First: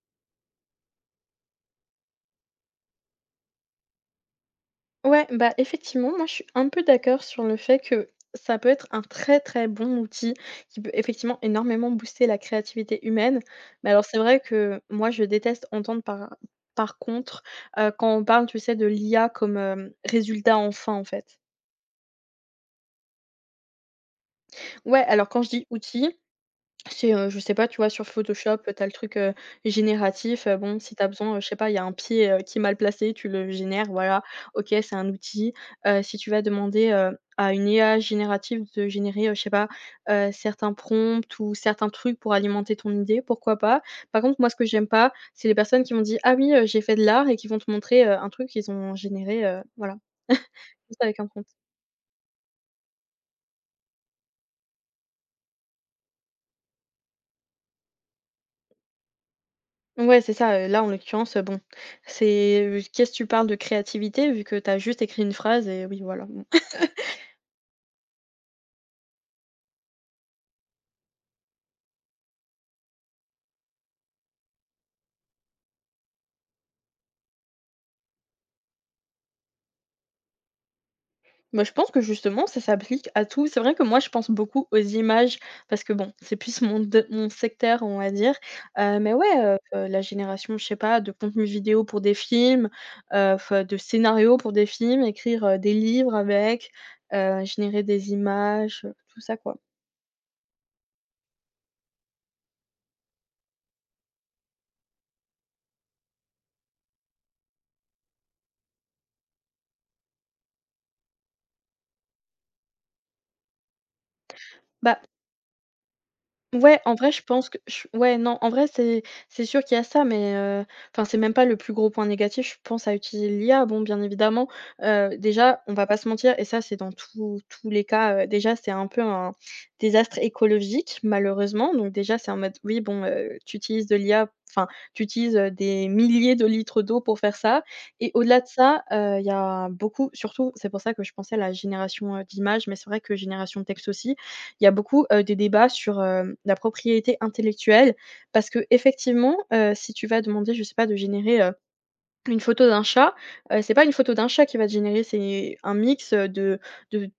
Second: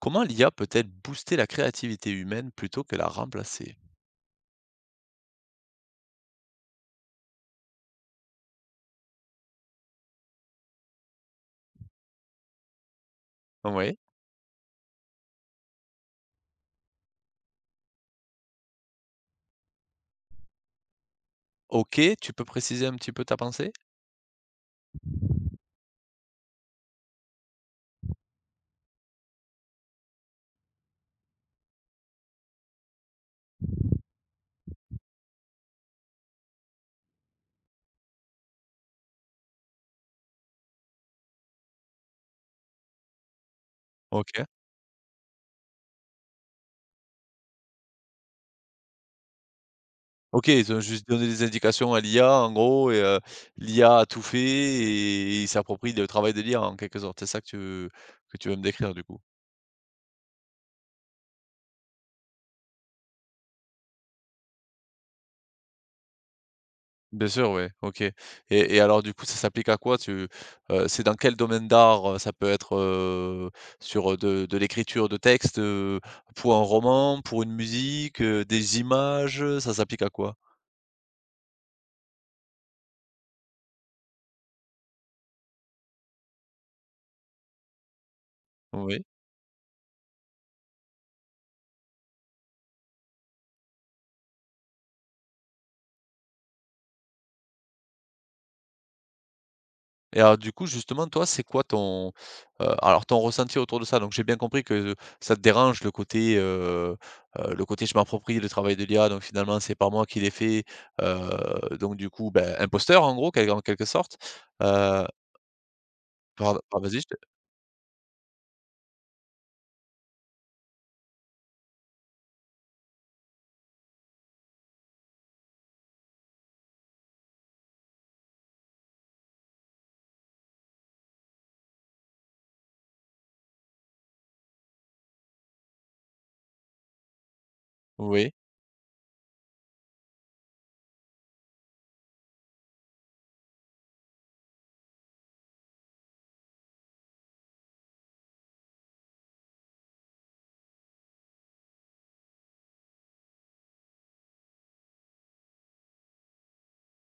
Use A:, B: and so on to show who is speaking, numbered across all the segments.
A: Comment l'IA peut-elle booster la créativité humaine plutôt que la remplacer?
B: Ouais, bah, effectivement, moi, je suis un peu d'accord sur le fait que ça peut être un très, très bon outil qui peut effectivement énormément booster la créativité humaine. Mais
A: Oui.
B: alors, c'est vrai que moi, je déteste entendre par contre quand on parle, tu sais, de l'IA comme résultat enfin, en fait.
A: OK, tu peux préciser un petit peu ta pensée?
B: Ouais, alors quand je dis outil, c'est, je sais pas, tu vois, sur Photoshop, t'as le truc, génératif, bon, si t'as besoin, je sais pas, il y a un pied, qui est mal placé, tu le génères, voilà. OK, c'est un outil. Si tu vas demander, à une IA générative de générer, je sais pas, certains prompts ou certains trucs pour alimenter ton idée, pourquoi pas? Par contre,
A: OK.
B: moi, ce que j'aime pas, c'est les personnes qui vont dire: «Ah oui, j'ai fait de l'art» et qui vont te montrer, un truc qu'ils ont généré, voilà,
A: OK, ils ont
B: juste
A: juste
B: avec
A: donné
B: un
A: des
B: prompt.
A: indications à l'IA en gros et l'IA a tout fait et il s'approprie le travail de l'IA en quelque sorte. C'est ça que tu veux me décrire du coup?
B: Ouais, c'est ça, là, en l'occurrence, bon, c'est, qu'est-ce que tu parles de créativité vu que t'as juste écrit une phrase et oui, voilà, bon.
A: Bien sûr, oui. OK et alors du coup, ça s'applique à quoi? Tu C'est dans quel domaine d'art? Ça peut être, sur, de l'écriture de texte, pour un roman, pour une musique, des images, ça s'applique à quoi?
B: Bah, je pense que justement ça s'applique à tout. C'est vrai que moi je pense beaucoup aux images parce que bon, c'est plus mon de mon secteur, on va dire,
A: Oui
B: mais ouais, la génération, je sais pas, de contenu vidéo pour des films, f de scénarios pour des films, écrire, des livres avec, générer des images, tout ça, quoi.
A: et alors du coup justement toi c'est quoi ton ressenti autour de ça? Donc j'ai bien compris que ça te dérange le côté je m'approprie le travail de l'IA donc finalement c'est pas moi qui l'ai fait, donc du coup, ben, imposteur en gros quel en quelque sorte,
B: Bah
A: heu, pard ah
B: Ouais, en
A: vas-y je
B: vrai,
A: te
B: je pense que je ouais, non, en vrai, c'est sûr qu'il y a ça, mais enfin, c'est même pas le plus gros point négatif, je pense, à utiliser l'IA. Bon, bien évidemment, déjà, on va pas se mentir et ça, c'est dans tous les cas, déjà, c'est un peu un désastre écologique, malheureusement. Donc déjà, c'est en mode, oui, bon, tu utilises de l'IA, enfin, tu utilises, des milliers de litres d'eau pour faire ça et
A: oui,
B: au-delà de ça, il y a beaucoup surtout, c'est pour ça que je pensais à la génération, d'images, mais c'est vrai que génération de texte aussi il y a beaucoup, des débats sur, la propriété intellectuelle parce qu'effectivement, si tu vas demander, je sais pas, de générer, une photo d'un chat, c'est pas une photo d'un chat qui va te générer, c'est un mix, de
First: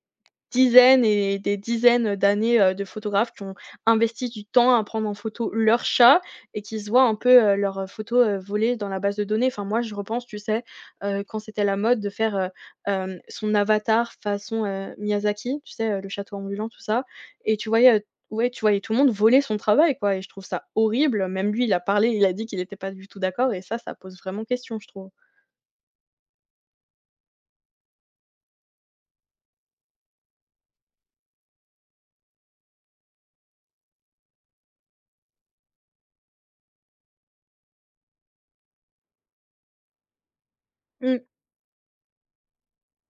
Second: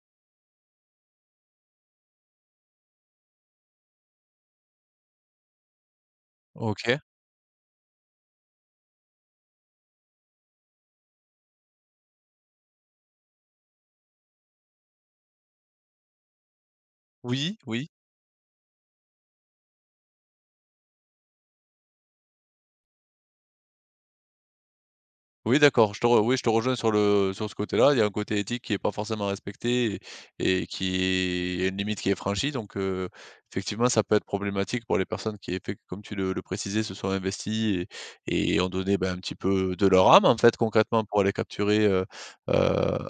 B: dizaines et des dizaines d'années, de photographes qui ont investi du temps à prendre en photo leur chat et qui se
A: OK.
B: voient un peu, leurs, photos, volées dans la base de données. Enfin, moi, je repense, tu sais, quand c'était la mode de faire, son avatar façon, Miyazaki, tu sais, Le Château ambulant, tout ça et
A: Oui,
B: tu
A: oui.
B: voyais, ouais, tu voyais tout le monde voler son travail, quoi et je trouve ça horrible. Même lui, il a parlé, il a dit qu'il n'était pas du tout d'accord et ça pose vraiment question, je trouve.
A: Oui d'accord, je te re oui je te rejoins sur ce côté-là. Il y a un côté éthique qui est pas forcément respecté et qui est il y a une limite qui est franchie donc effectivement ça peut être problématique pour les personnes qui effec comme tu le précisais, se sont investies et ont donné, ben, un petit peu de leur âme en fait concrètement pour
B: Mmh.
A: aller capturer, heu,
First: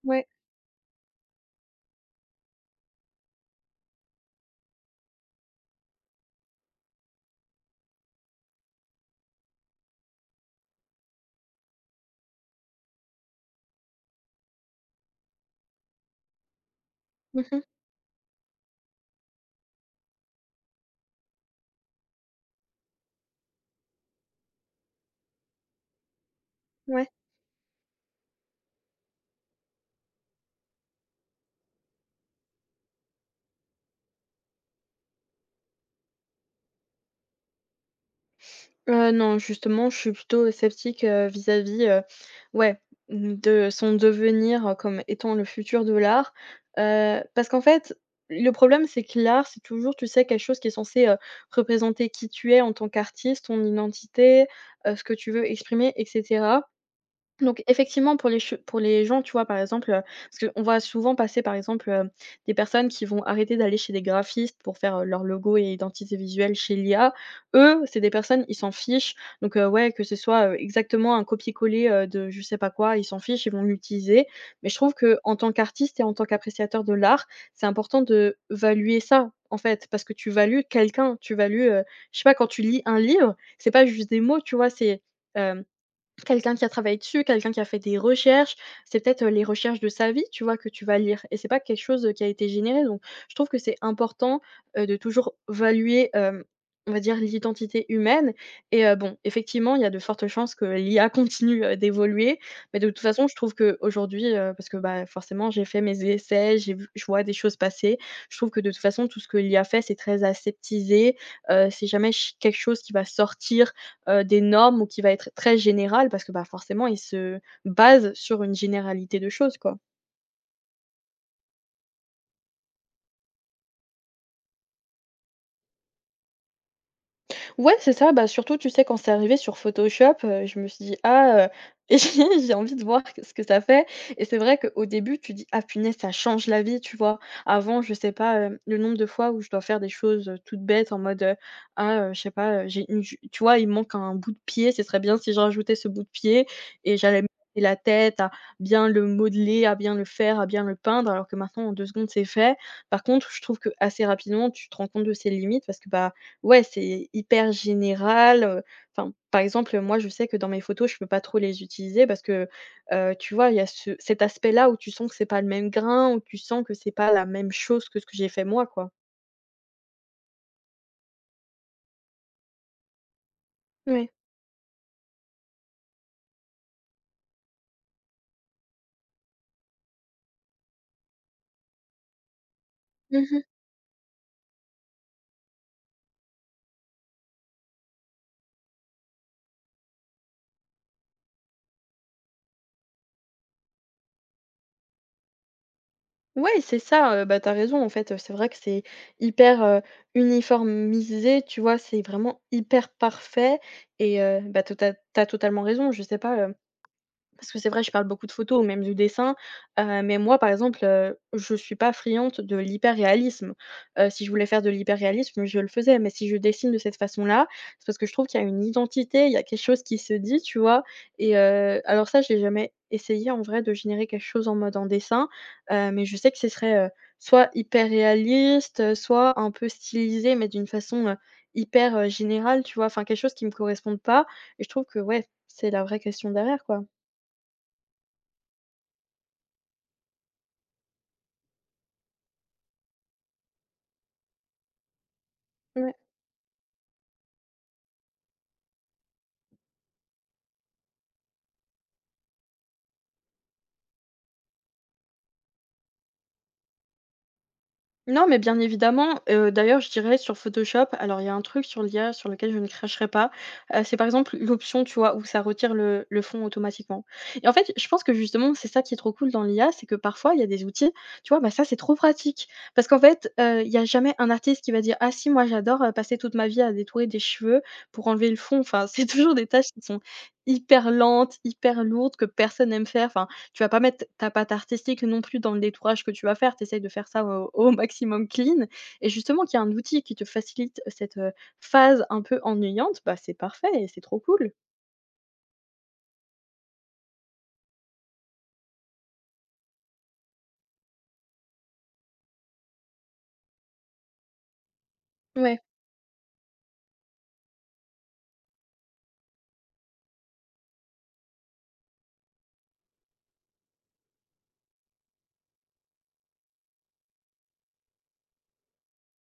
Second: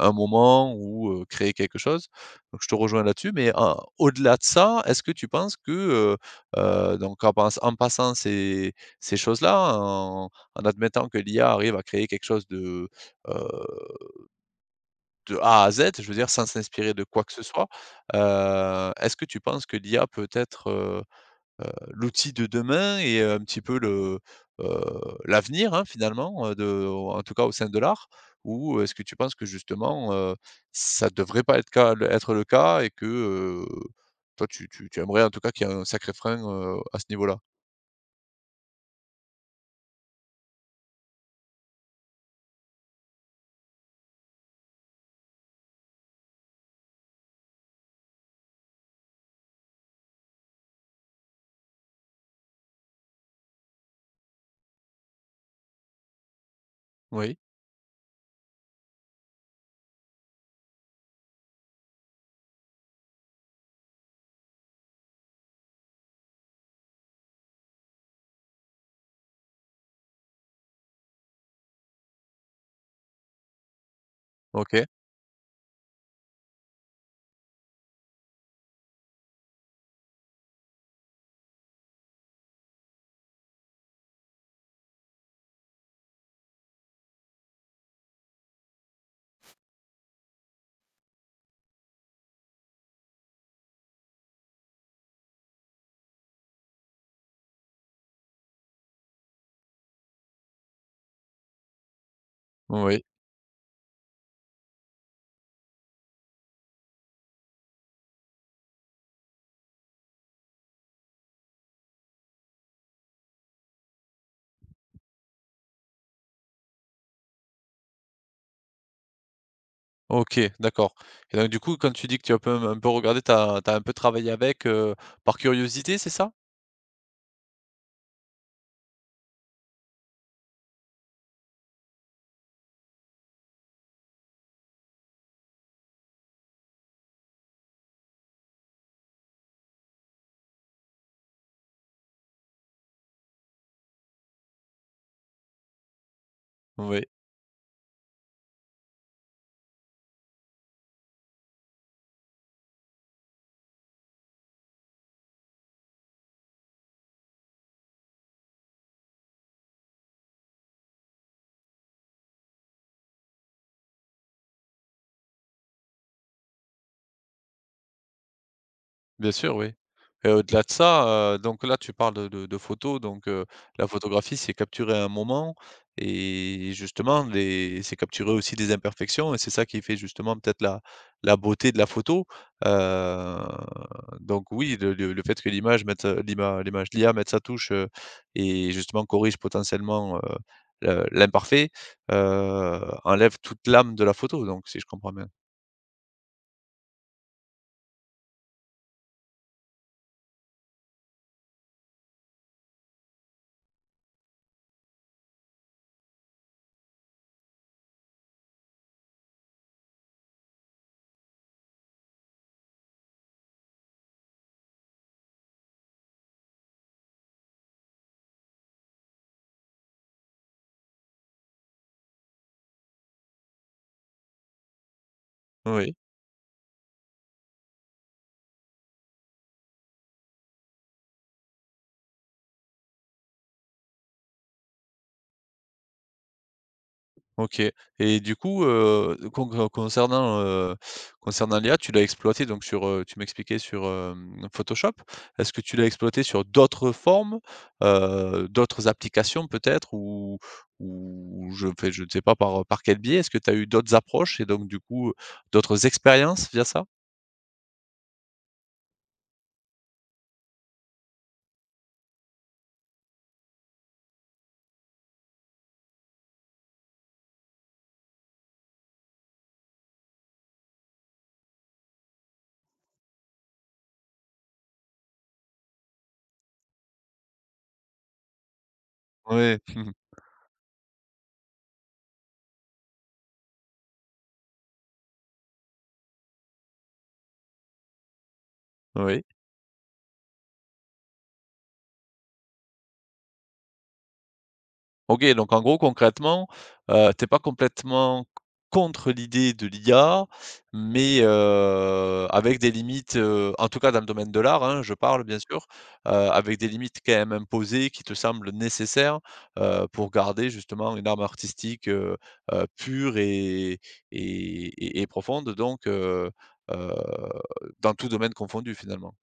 A: un
B: Ouais.
A: moment ou créer quelque chose. Donc je te rejoins là-dessus mais en au-delà de ça, est-ce que tu penses que, donc en passant ces choses-là, en admettant que l'IA arrive à créer quelque chose heu, de A à Z, je veux dire sans s'inspirer de quoi que ce
B: Mmh.
A: soit. Est-ce que tu penses que l'IA peut être, heu, l'outil de demain et un petit peu le, l'avenir, hein, finalement, de
B: Ouais.
A: en tout cas au sein de l'art? Ou est-ce que tu penses que justement, ça ne devrait pas être le cas et que, toi tu aimerais en tout cas qu'il y ait un sacré frein, à ce niveau-là?
B: Non, justement, je suis plutôt sceptique, vis-à-vis, ouais, mmh, de son devenir, comme étant le futur de l'art. Parce qu'en fait, le problème, c'est que l'art, c'est toujours, tu sais, quelque chose qui est censé, représenter qui tu es en tant qu'artiste, ton identité, ce que tu veux exprimer etc.
A: Oui,
B: Donc effectivement, pour les che pour les gens, tu vois, par exemple, parce qu'on voit souvent passer, par exemple, des personnes qui vont arrêter d'aller chez des graphistes pour faire, leur logo et identité visuelle chez l'IA. Eux, c'est des personnes, ils s'en fichent. Donc, ouais, que ce soit, exactement un copier-coller, de je sais pas quoi, ils s'en fichent, ils vont l'utiliser. Mais je
A: OK,
B: trouve que en tant qu'artiste et en tant qu'appréciateur de l'art, c'est important de valuer ça, en fait, parce que tu values quelqu'un, tu values, je sais pas, quand tu lis un livre, c'est pas juste des mots, tu vois? Quelqu'un qui a travaillé dessus, quelqu'un qui a fait des recherches, c'est peut-être, les recherches de sa vie, tu vois, que tu vas lire et c'est pas quelque chose, qui a été généré donc je trouve que c'est important, de toujours valuer, on va dire l'identité humaine et bon, effectivement, il y a de fortes chances que l'IA continue, d'évoluer mais de toute
A: oui.
B: façon, je trouve qu'aujourd'hui, parce que, bah, forcément, j'ai fait mes essais, j'ai vu je vois des choses passer. Je trouve que de toute façon, tout ce que l'IA fait, c'est très aseptisé, c'est jamais ch quelque chose qui va sortir, des normes ou qui va être très générale parce que, bah, forcément, il se base sur une généralité de choses, quoi.
A: OK, d'accord et donc du coup, quand tu dis que tu as un peu regardé, tu as un peu travaillé avec, par curiosité, c'est ça?
B: Ouais, c'est ça, bah, surtout, tu sais, quand c'est arrivé sur Photoshop, je me suis dit: «Ah, j'ai envie de voir que ce que ça fait» et c'est vrai qu'au début, tu dis: «Ah punaise, ça change la vie», tu vois? Avant, je sais pas, le nombre de fois où je dois faire des choses, toutes bêtes en mode: «Ah, je sais pas, j'ai une ju» tu vois? «Il me manque un bout de pied, ce serait bien si je rajoutais ce bout de pied» et
A: Oui.
B: j'allais me casser la tête à bien le modeler, à bien le faire, à bien le peindre alors que maintenant en 2 secondes, c'est fait. Par contre, je trouve que assez rapidement, tu te rends compte de ses limites parce que, bah, ouais, c'est hyper général, enfin, par exemple, moi, je sais que dans mes photos, je peux pas trop les utiliser parce que, tu vois, il y a ce cet aspect-là où tu sens que c'est pas le même grain, où tu sens que c'est pas la même chose que ce que j'ai fait moi, quoi.
A: Bien sûr, oui. Et au-delà de ça, donc là, tu parles de photos, donc la
B: Ouais.
A: photographie, c'est capturer un moment et justement les c'est capturer aussi des imperfections et c'est ça qui fait justement peut-être la beauté de la photo. Heu,
B: Mmh.
A: donc oui, le fait que l'image mette, l'IA mette sa touche, et justement corrige potentiellement, le l'imparfait, enlève toute l'âme de la photo, donc si je comprends bien.
B: Ouais, c'est ça, bah, t'as raison, en fait, c'est vrai que c'est hyper, uniformisé, tu vois? C'est vraiment hyper parfait et bah, t'as tu as totalement raison, je sais pas, parce que c'est vrai, je parle beaucoup de photos ou même de dessins, mais moi, par exemple, je suis pas friande de l'hyper-réalisme. Si je voulais faire de l'hyper-réalisme, je le faisais, mais si je dessine de cette façon-là, c'est parce que je trouve qu'il y a une identité, il y a quelque chose qui se dit, tu vois? Et alors ça, j'ai jamais essayé en vrai de générer quelque chose en mode en dessin,
A: Oui.
B: mais je sais que ce serait, soit hyper-réaliste, soit un peu stylisé, mais d'une façon, hyper, générale, tu vois? Enfin quelque chose qui me corresponde pas et je trouve que ouais, c'est la vraie question derrière, quoi.
A: OK et du coup, concernant l'IA, tu l'as exploité donc sur, tu m'expliquais sur, Photoshop. Est-ce que tu l'as
B: Ouais.
A: exploité sur d'autres formes, d'autres applications peut-être ou je ne sais pas par, quel biais? Est-ce que tu as eu d'autres approches et donc du coup, d'autres expériences via ça?
B: Non, mais bien évidemment, d'ailleurs, je dirais sur Photoshop, alors il y a un truc sur l'IA sur lequel je ne cracherai pas, c'est par exemple l'option, tu vois, où ça retire le fond automatiquement et en fait, je pense que justement, c'est ça qui est trop cool dans l'IA, c'est que parfois, il y a des outils, tu vois? Bah, ça, c'est trop pratique parce qu'en fait, il y a jamais un artiste qui va dire: «Ah si, moi j'adore, passer toute ma vie à détourer des cheveux pour enlever le fond». Enfin, c'est toujours des
A: Oui
B: tâches qui sont hyper lentes, hyper lourdes, que personne aime faire. Enfin tu vas pas mettre ta patte artistique non plus dans le détourage que tu vas faire. Tu essayes de faire ça au au maximum clean et
A: Oui.
B: justement qu'il y a un outil qui te facilite cette, phase un peu ennuyante, bah, c'est parfait et c'est trop cool.
A: OK, donc en gros, concrètement, tu pas complètement contre l'idée de l'IA, mais avec des limites, en tout cas dans le domaine de l'art, hein, je parle bien
B: Ouais.
A: sûr, avec des limites quand même imposées qui te semblent nécessaires, pour garder justement une arme artistique, pure et et profonde donc heu, dans tout domaine confondu finalement?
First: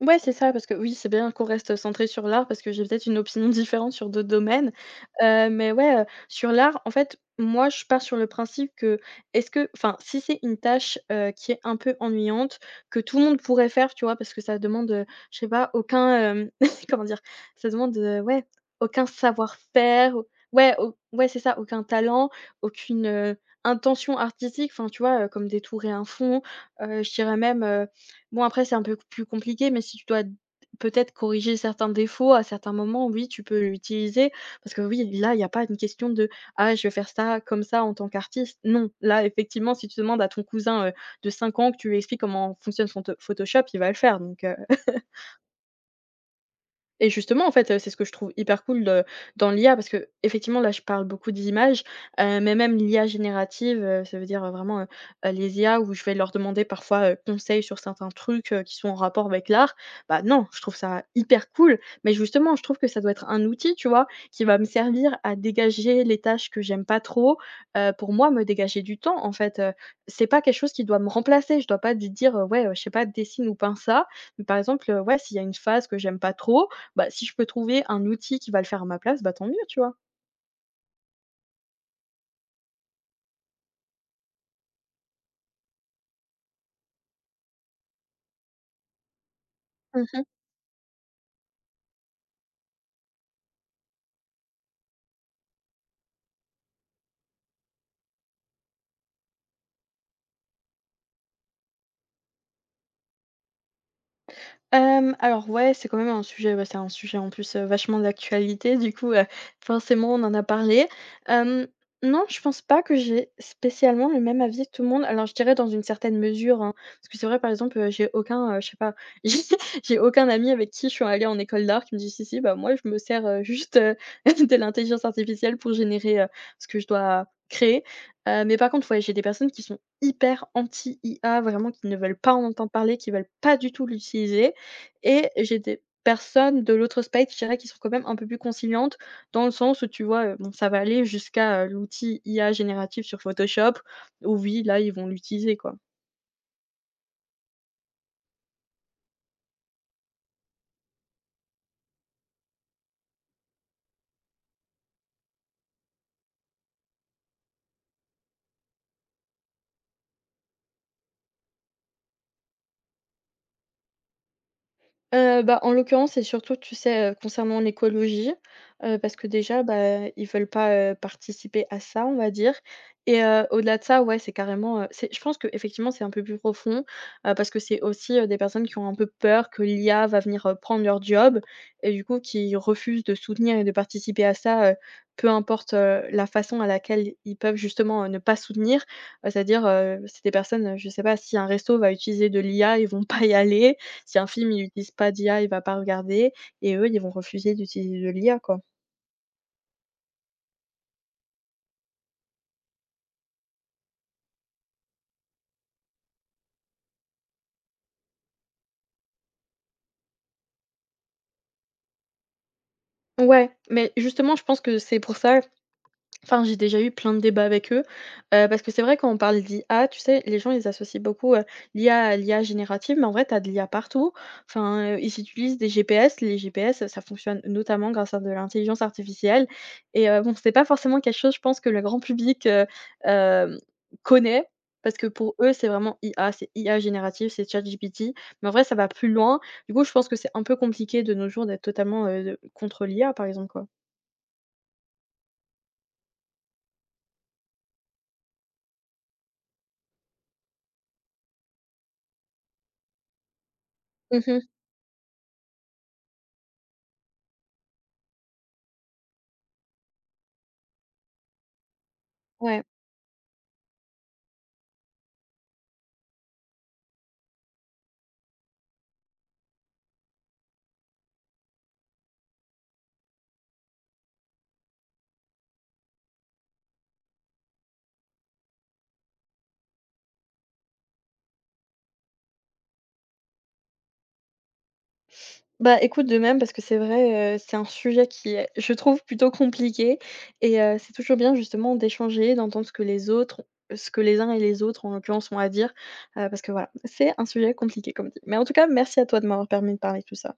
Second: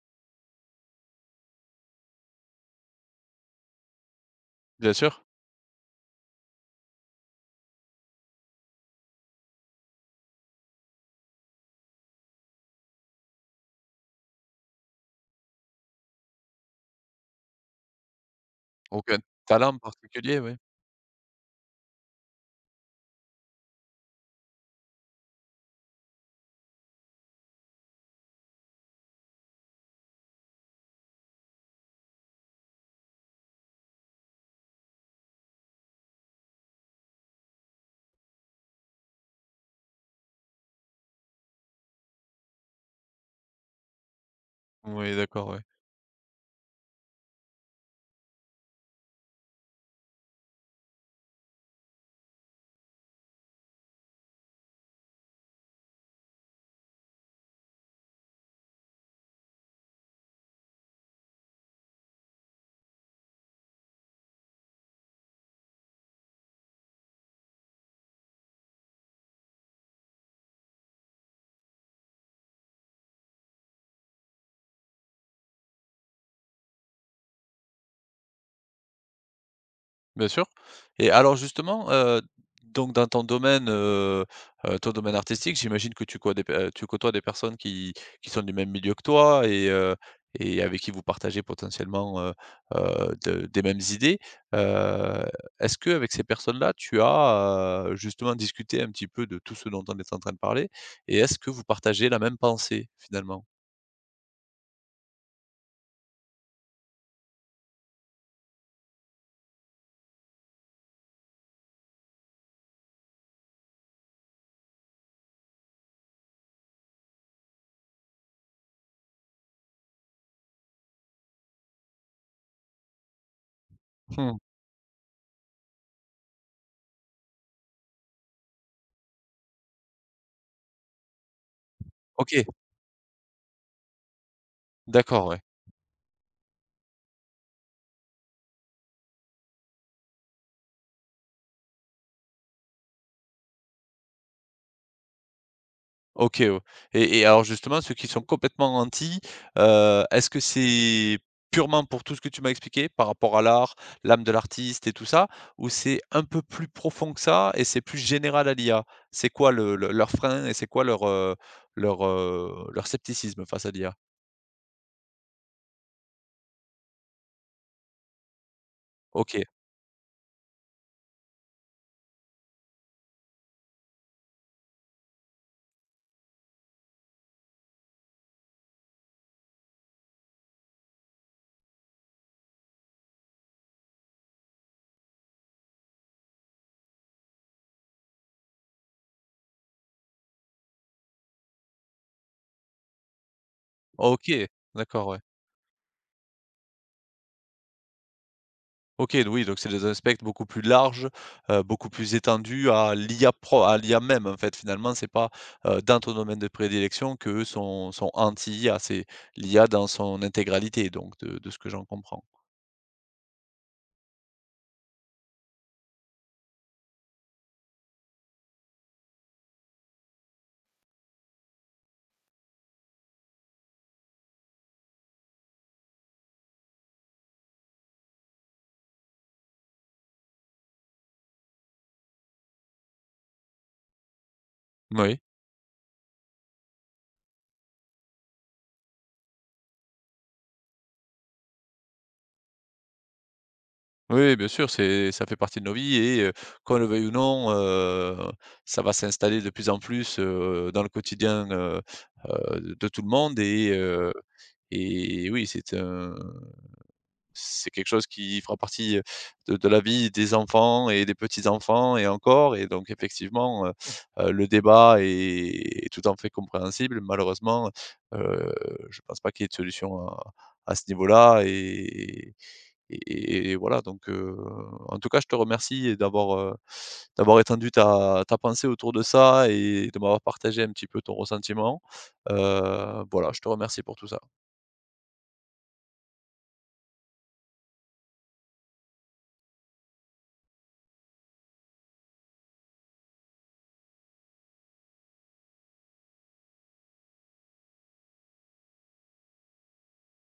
B: Ouais, c'est ça, parce que oui, c'est bien qu'on reste centré sur l'art, parce que j'ai peut-être une opinion différente sur d'autres domaines.
A: Bien sûr,
B: Mais ouais, sur l'art, en fait, moi, je pars sur le principe que est-ce que enfin, si c'est une tâche, qui est un peu ennuyante, que tout le monde pourrait faire, tu vois? Parce que ça demande, je sais pas, aucun, comment dire? Ça demande, ouais, aucun
A: aucun talent
B: savoir-faire,
A: particulier, oui.
B: au ouais, c'est ça, aucun talent, aucune, intention artistique, enfin, tu vois, comme détourer un fond, je dirais même, bon, après, c'est un peu plus compliqué, mais si tu dois peut-être corriger certains défauts à certains moments, oui, tu peux l'utiliser. Parce que oui, là, il y a pas une question de: «Ah, je vais faire ça comme ça en tant qu'artiste». Non, là, effectivement, si tu demandes à ton cousin, de 5 ans que tu lui expliques comment fonctionne son to Photoshop, il va le faire, donc
A: Oui, d'accord, oui.
B: et justement, en fait, c'est ce que je trouve hyper cool, dans l'IA, parce que effectivement, là, je parle beaucoup d'images, mais même l'IA générative, ça veut dire, vraiment, les IA où je vais leur demander parfois, conseil sur certains trucs, qui sont en rapport avec l'art. Bah, non, je trouve ça hyper cool, mais justement, je trouve que ça doit être un outil, tu vois? Qui va me servir à dégager les tâches que j'aime pas trop, pour moi, me dégager du temps, en fait. C'est pas quelque chose qui doit me remplacer. Je dois pas di dire, «Ouais, je sais pas, dessine ou peins ça». Mais par exemple, ouais, s'il y a une phase que j'aime pas trop, bah, si je peux trouver un outil qui va le faire à ma place, bah, tant mieux, tu vois?
A: Bien sûr. Et alors justement, donc dans ton domaine, artistique, j'imagine que tu côtoies des personnes qui sont du même milieu que toi et avec qui vous partagez potentiellement, de des mêmes idées. Heu, Est-ce que avec ces personnes-là, tu as, justement discuté un petit peu de tout ce dont on est en train de parler? Et est-ce que vous partagez la même pensée finalement?
B: Alors ouais, c'est quand même un sujet ouais, c'est un sujet en plus, vachement d'actualité du coup, forcément on en a parlé. Hem, non, je pense pas que j'ai spécialement le même avis que tout le monde. Alors je dirais dans une certaine mesure, hein, parce que c'est vrai par exemple, j'ai aucun, je sais pas, j'ai j'ai aucun ami avec qui je suis allée en école d'art qui me dit: «Si, si, bah, moi je me sers, juste,
A: Mmh,
B: de l'intelligence artificielle pour générer, ce que je dois créer». Mais par contre, ouais, j'ai des personnes qui sont hyper anti IA, vraiment qui ne veulent pas
A: OK,
B: en entendre parler, qui veulent pas du tout l'utiliser,
A: d'accord,
B: et
A: ouais.
B: j'ai des personnes de l'autre space, je dirais, qui sont quand même un peu plus conciliantes dans le sens où, tu vois, bon, ça va aller jusqu'à, l'outil IA génératif sur Photoshop, où oui, là, ils vont l'utiliser, quoi.
A: OK, ouais et alors justement ceux qui sont complètement anti, est-ce que c'est purement pour tout ce que tu m'as expliqué par rapport à l'art, l'âme de l'artiste et tout ça? Ou c'est un peu plus profond que ça et c'est plus général à l'IA? C'est quoi le leur frein et c'est quoi leur scepticisme face à l'IA?
B: Bah, en l'occurrence, c'est surtout, tu sais, concernant l'écologie, parce que
A: OK,
B: déjà, bah, ils veulent pas, participer à ça, on va dire, et au-delà de ça, ouais, c'est carrément, c'est, je pense que effectivement c'est un peu plus profond, parce que c'est aussi, des personnes qui ont un peu peur que l'IA va venir, prendre leur job, et du coup, qui refusent de soutenir et de participer à ça, peu importe, la façon à laquelle ils peuvent justement, ne pas soutenir. C'est-à-dire, c'est des personnes, je sais pas, si un resto va utiliser de l'IA, ils vont pas y aller, si un
A: OK,
B: film il utilise
A: d'accord,
B: pas
A: ouais.
B: d'IA, il va pas regarder, et eux, ils vont refuser d'utili de l'IA, quoi.
A: OK, d Oui, donc c'est des aspects beaucoup plus larges, beaucoup plus étendus à l'IA pro à l'IA même, en fait. Finalement, c'est pas, dans ton domaine de prédilection qu'eux sont anti-IA, c'est l'IA dans son intégralité, donc de ce que j'en comprends.
B: Ouais, mais justement, je pense que c'est pour ça. Enfin, j'ai déjà eu plein de débats avec eux, parce que c'est vrai quand on parle d'IA, tu sais, les gens ils associent beaucoup, l'IA à l'IA générative, mais en vrai tu as de l'IA partout. Enfin, ils utilisent des GPS, les GPS, ça fonctionne notamment grâce à de l'intelligence artificielle, et bon, c'est pas forcément quelque chose, je pense, que le grand public, hem, connaît, parce que pour eux, c'est vraiment IA, c'est IA générative, c'est ChatGPT, mais en vrai ça va plus loin. Du coup, je pense que c'est un peu compliqué de nos jours d'être totalement, contre l'IA, par exemple, quoi.
A: Oui, oui, bien sûr, c'est ça fait partie de nos vies et qu'on le veuille ou non, ça va s'installer de plus en plus, dans le quotidien, de tout le monde
B: Mhm.
A: et oui, c'est quelque chose qui fera partie, de la vie des enfants et des petits-enfants et encore
B: Ouais.
A: et donc effectivement, le débat est tout à fait compréhensible. Malheureusement, heu, je pense pas qu'il y ait de solution à ce niveau-là et voilà donc en tout cas, je te remercie d'avoir étendu ta pensée autour de ça et de m'avoir partagé un petit peu ton ressentiment. Voilà, je te remercie pour tout ça.
B: Bah, écoute, de même, parce que c'est vrai, c'est un sujet qui est, je trouve, plutôt compliqué, et c'est toujours bien justement d'échanger, d'entendre ce que les autres ce que les uns et les autres, en l'occurrence, ont à dire, parce que voilà, c'est un sujet compliqué, comme dit. Mais en tout cas, merci à toi de m'avoir permis de parler de tout ça.